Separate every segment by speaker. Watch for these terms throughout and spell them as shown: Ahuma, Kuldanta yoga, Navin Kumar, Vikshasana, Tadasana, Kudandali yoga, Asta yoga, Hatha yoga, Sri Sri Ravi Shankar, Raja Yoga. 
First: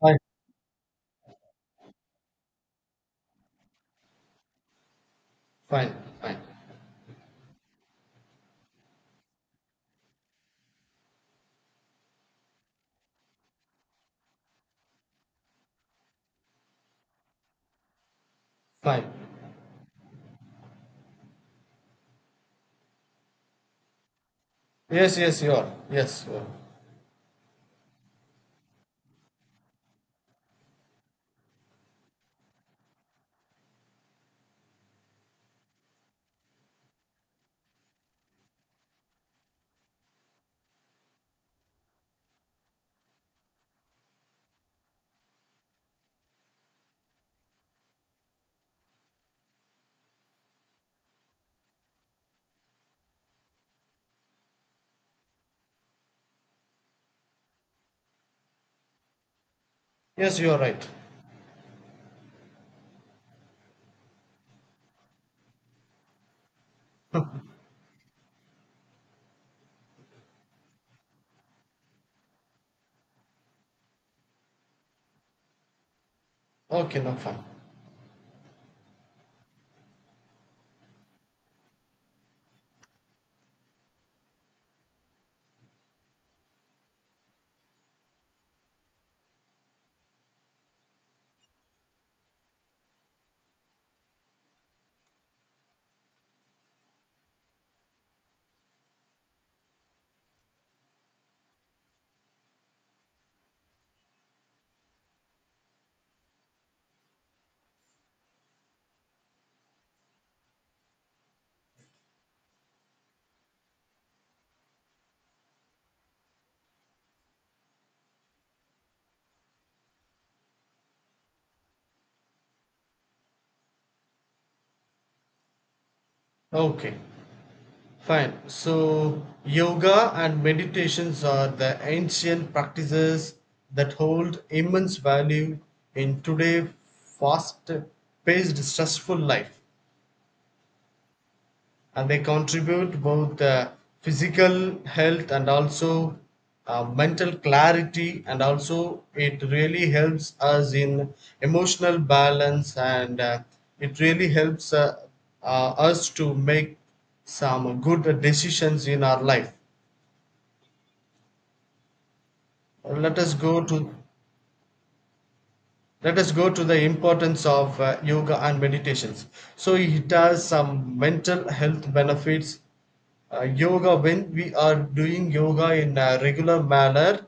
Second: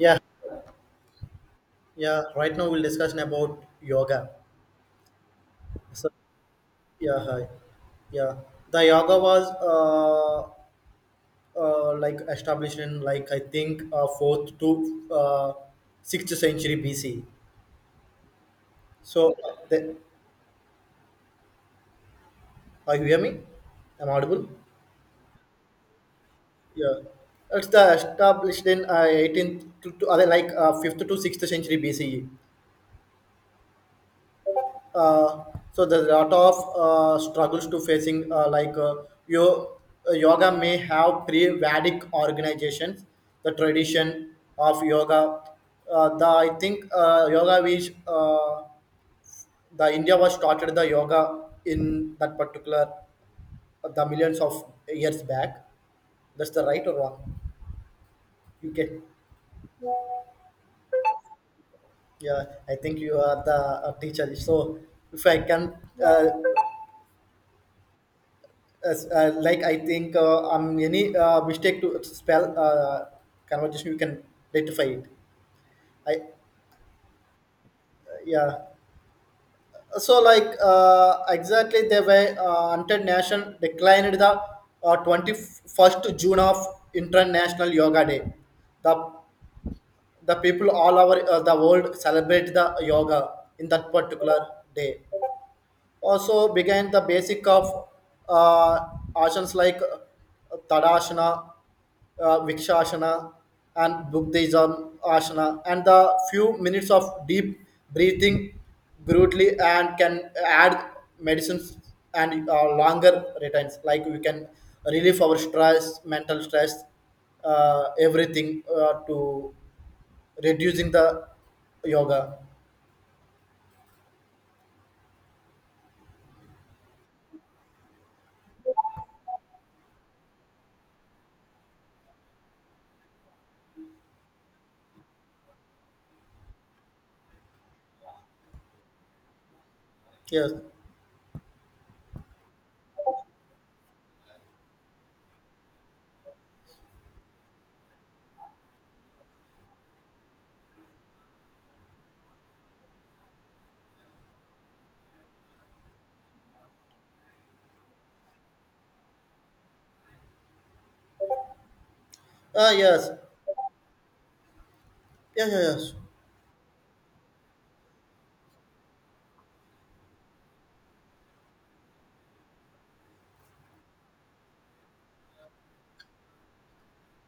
Speaker 1: Fine,
Speaker 2: yeah. Right now we'll discuss about yoga.
Speaker 1: fine,
Speaker 2: So
Speaker 1: fine,
Speaker 2: yeah, hi. Yeah, the yoga was like established in like I think fourth to sixth century BC.
Speaker 1: fine.
Speaker 2: So are you hear me? I'm audible.
Speaker 1: Yes, yes, you are. Yes, you are.
Speaker 2: Yeah, it's the established in 18th to like fifth to sixth century BCE. uh, so there's a lot of struggles to facing yo- yoga may have pre-vedic organizations, the tradition of yoga. Uh, the i think yoga which the india was started the yoga in that particular the millions of years back. That's the right or wrong, you can.
Speaker 1: Yes, you are right.
Speaker 2: Yeah, I think you are the teacher, so if I can uh, as like I think any mistake to spell conversation, you can rectify it. I
Speaker 1: Okay, now fine.
Speaker 2: yeah. So like exactly the way international declined the 21st June of International Yoga Day. The the people all over the world celebrate the yoga in that particular day. Also began the basic of uh, asanas like Tadasana, Vikshasana, and Buddhism asana, and the few minutes of deep breathing brutally and can add medicines and longer returns. Like we can relieve our stress, mental stress, everything to reducing the yoga.
Speaker 1: Okay, fine. So, yoga and meditations are the ancient practices that hold immense value in today fast paced, stressful life.
Speaker 2: Yes.
Speaker 1: And they contribute both physical health and also mental clarity, and also it really helps us in emotional balance, and it really helps us to make some good decisions in our life.
Speaker 2: Ah, yes.
Speaker 1: let us go to
Speaker 2: Yeah, yeah, yes.
Speaker 1: Let us go to the importance of yoga and meditations. So it has some mental health benefits. Yoga, when we are doing yoga in a regular manner,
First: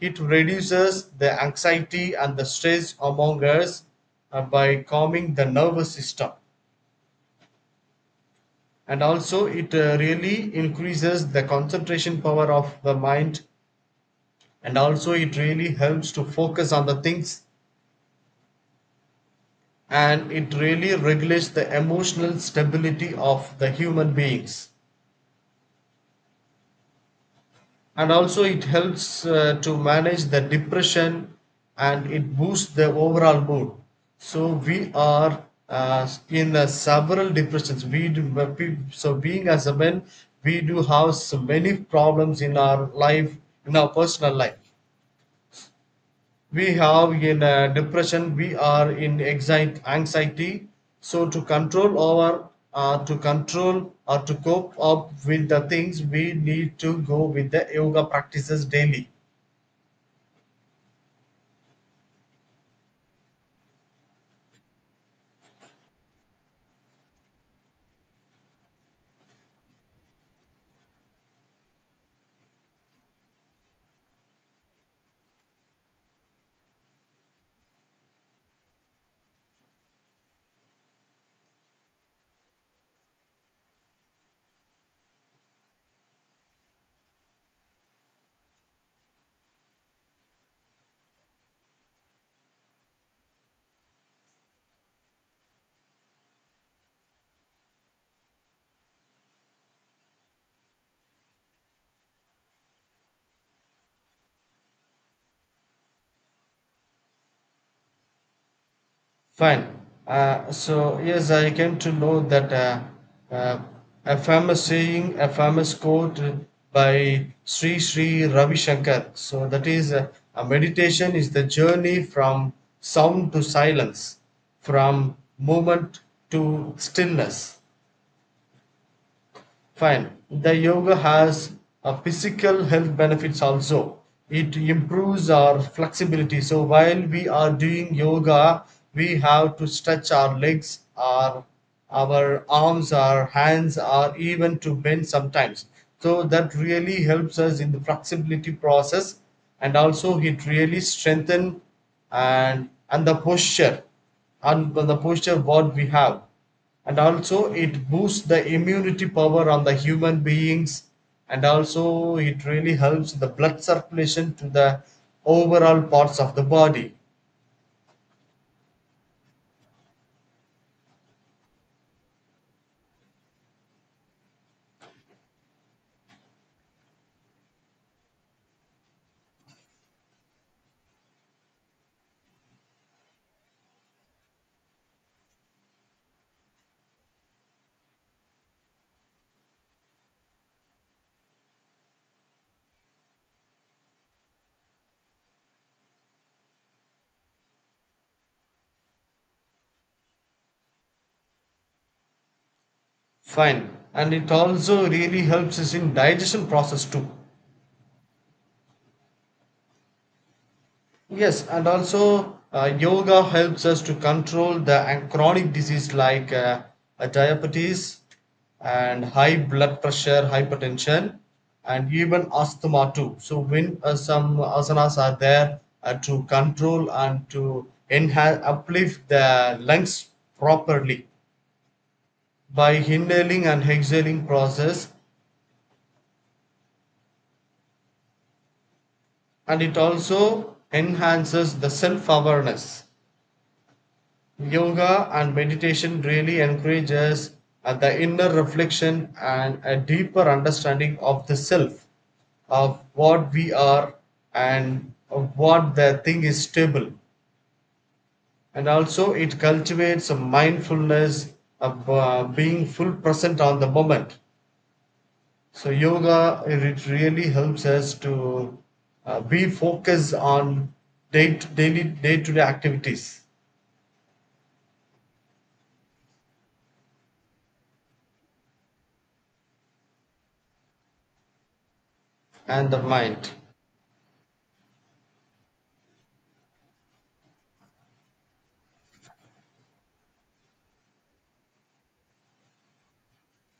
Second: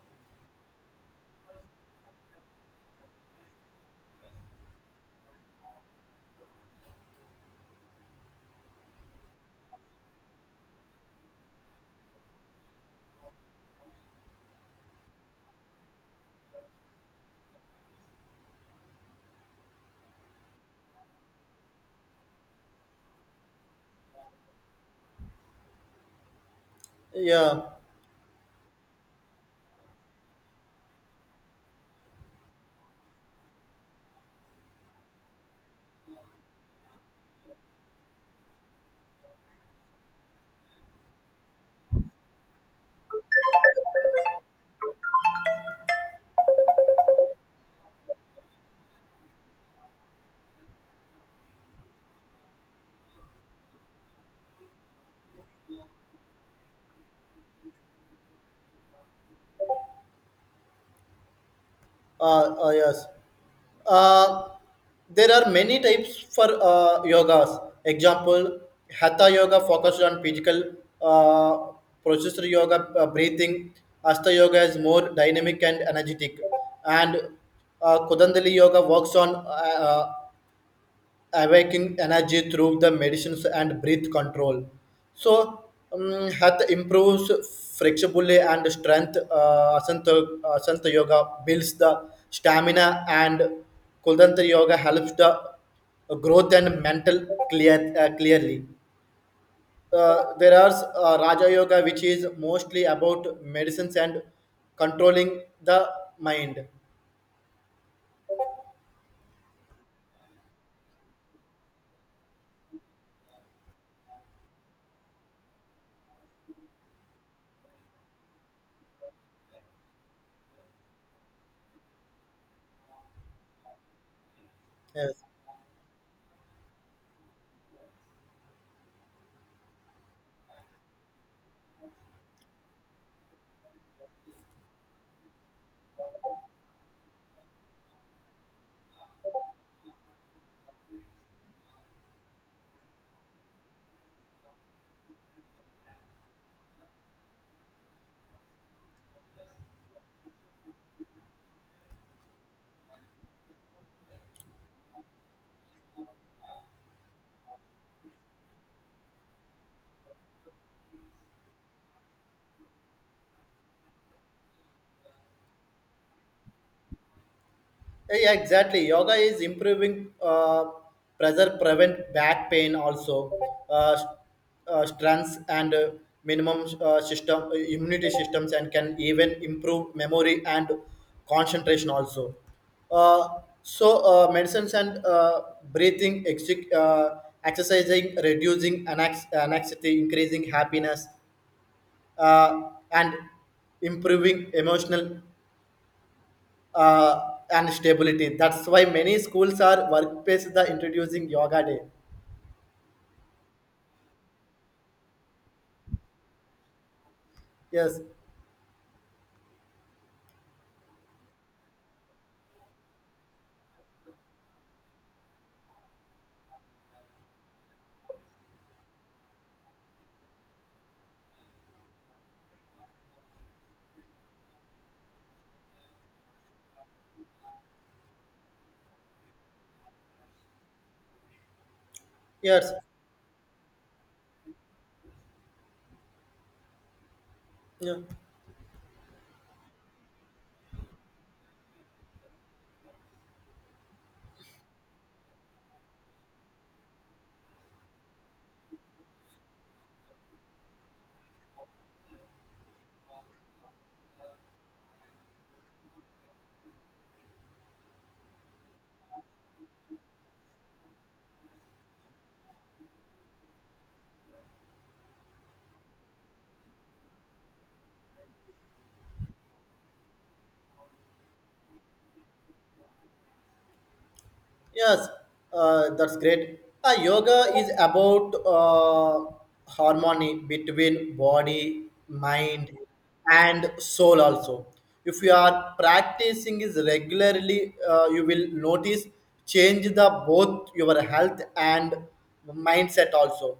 Speaker 1: it reduces the anxiety and the stress among us by calming the nervous system, and also it really increases the concentration power of the mind, and also it really helps to focus on the things, and it really regulates the emotional stability of the human beings.
Speaker 2: Yeah.
Speaker 1: And also it helps to manage the depression, and it boosts the overall mood. So we are in several depressions. So being as a man, we do have so many problems in our life, in our personal life. We have in a depression, we are in anxiety anxiety. So to control our to control or to cope up with the things, we need to go with the yoga practices daily.
Speaker 2: Yes. Uh, there are many types for yogas. Example, hatha yoga focused on physical uh, processor yoga, breathing. Asta yoga is more dynamic and energetic. And Kudandali yoga works on awakening energy through the medicines and breath control. So, health improves flexibility and strength. Asanta yoga builds the stamina, and Kuldanta yoga helps the growth and mental clearly. There are Raja Yoga, which is mostly about medicines and controlling the mind.
Speaker 1: Fine. So yes, I came to know that uh, a famous saying, a famous quote by Sri Sri Ravi Shankar. So that is, a meditation is the journey from sound to silence,
Speaker 2: Yes.
Speaker 1: from movement to stillness. Fine. The yoga has a physical health benefits also. It improves our flexibility. So while we are doing yoga, we have to stretch our legs, our arms, our hands, or even to bend sometimes. So that really helps us in the flexibility process, and also it really strengthen and the posture, what we have, and also it boosts the immunity power on the human beings, and also it really helps the blood circulation to the overall parts of the body.
Speaker 2: Yeah, exactly. Yoga is improving pressure, prevent back pain, also uh, s- strengths and minimum system immunity systems, and can even improve memory and concentration also. Uh, so medicines and breathing, uh, exercising, reducing anxiety, increasing happiness, and improving emotional uh, and stability. That's why many schools are workplaces are introducing yoga day.
Speaker 1: Fine, and it also really helps us in digestion process too.
Speaker 2: Yes,
Speaker 1: Yes, and also yoga helps us to control the chronic disease like diabetes and high blood pressure, hypertension, and even asthma too. So when some asanas are there to control and to enhance, uplift the lungs properly by
Speaker 2: yes,
Speaker 1: inhaling and exhaling process,
Speaker 2: yeah.
Speaker 1: and it also enhances the self-awareness. Yoga and meditation really encourages the inner reflection and a deeper understanding of the self, of what we are and of what the thing is stable. And also, it cultivates a mindfulness of being full present on the moment. So, yoga, it really helps us to be focused on daily day to day activities
Speaker 2: Yes. That's great. Yoga is about harmony between body,
Speaker 1: and
Speaker 2: mind,
Speaker 1: the mind.
Speaker 2: and soul. Also, if you are practicing is regularly, you will notice change the both your health and mindset also.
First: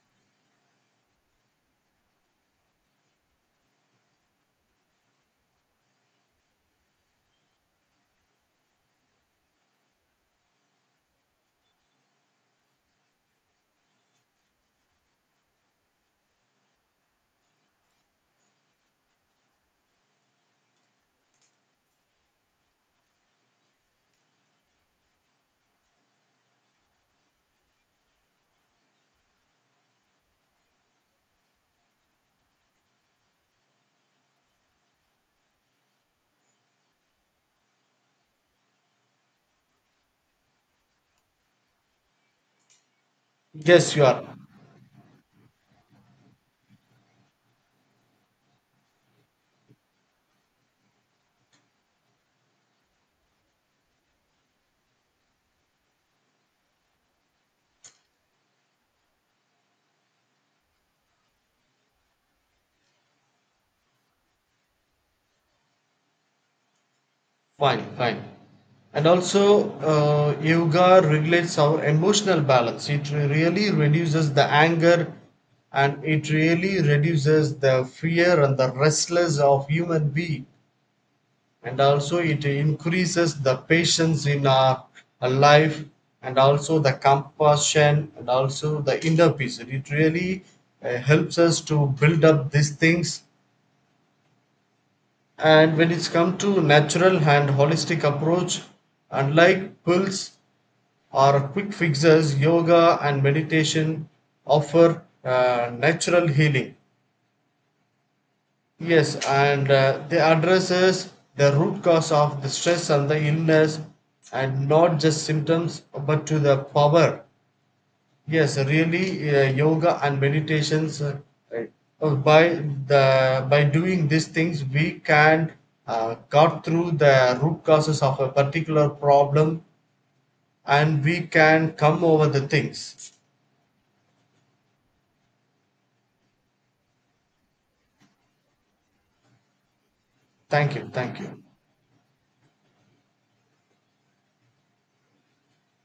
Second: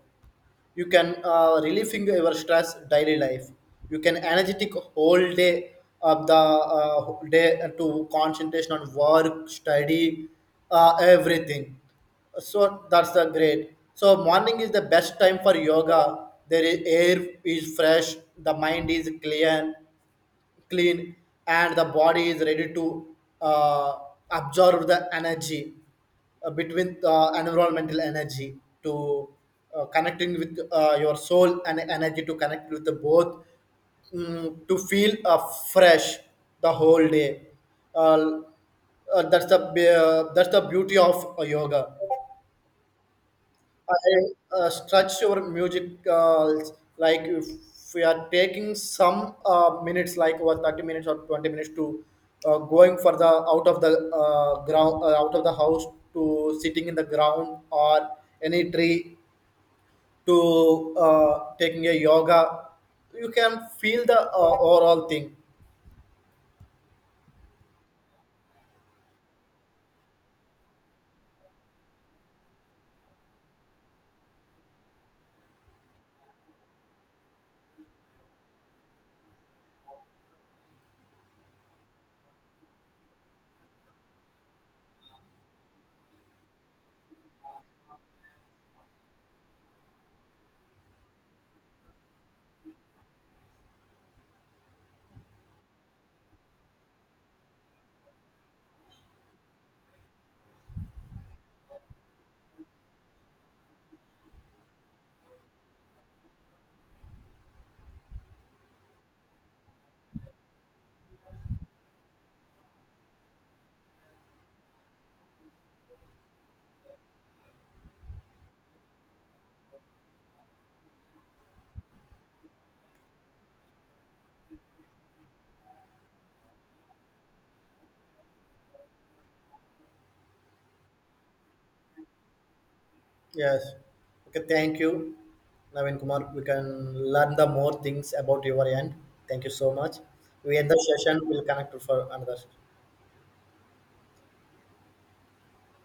Speaker 2: You can relieving your stress daily life, you can energetic whole day of the day to concentration on work study, everything. So that's the great. So morning is the best time for yoga. There is air is fresh, the mind is clear, clean, and the body is ready to uh, absorb the energy, between environmental energy to connecting with your soul and energy to connect with the both. To feel fresh the whole day. uh, that's the beauty of yoga.
Speaker 1: Yes, you are.
Speaker 2: I stretch your music like if we are taking some minutes, like over 30 minutes or 20 minutes to going for the out of the ground, out of the house to sitting in the ground or any tree to taking a yoga, you can feel the overall thing.
Speaker 1: Fine, fine. And also, yoga regulates our emotional balance. It really reduces the anger, and it really reduces the fear and the restless of human being. And also, it increases the patience in our life, and also the compassion and also the inner peace. It really helps us to build up these things. And when it's come to natural and holistic approach, unlike pills or quick fixes, yoga and meditation offer natural healing. Yes, and they addresses the root cause of the stress and the illness, and not just symptoms but to the power. Yes, really, yoga and meditations. By the by doing these things, we can cut through the root causes of a particular problem, and we can come over the things.
Speaker 2: Yes. Okay, thank you, Navin Kumar. We can learn the more things about your end. Thank you so much. We end
Speaker 1: Thank
Speaker 2: the
Speaker 1: you. Thank
Speaker 2: session.
Speaker 1: you.
Speaker 2: We'll connect for another.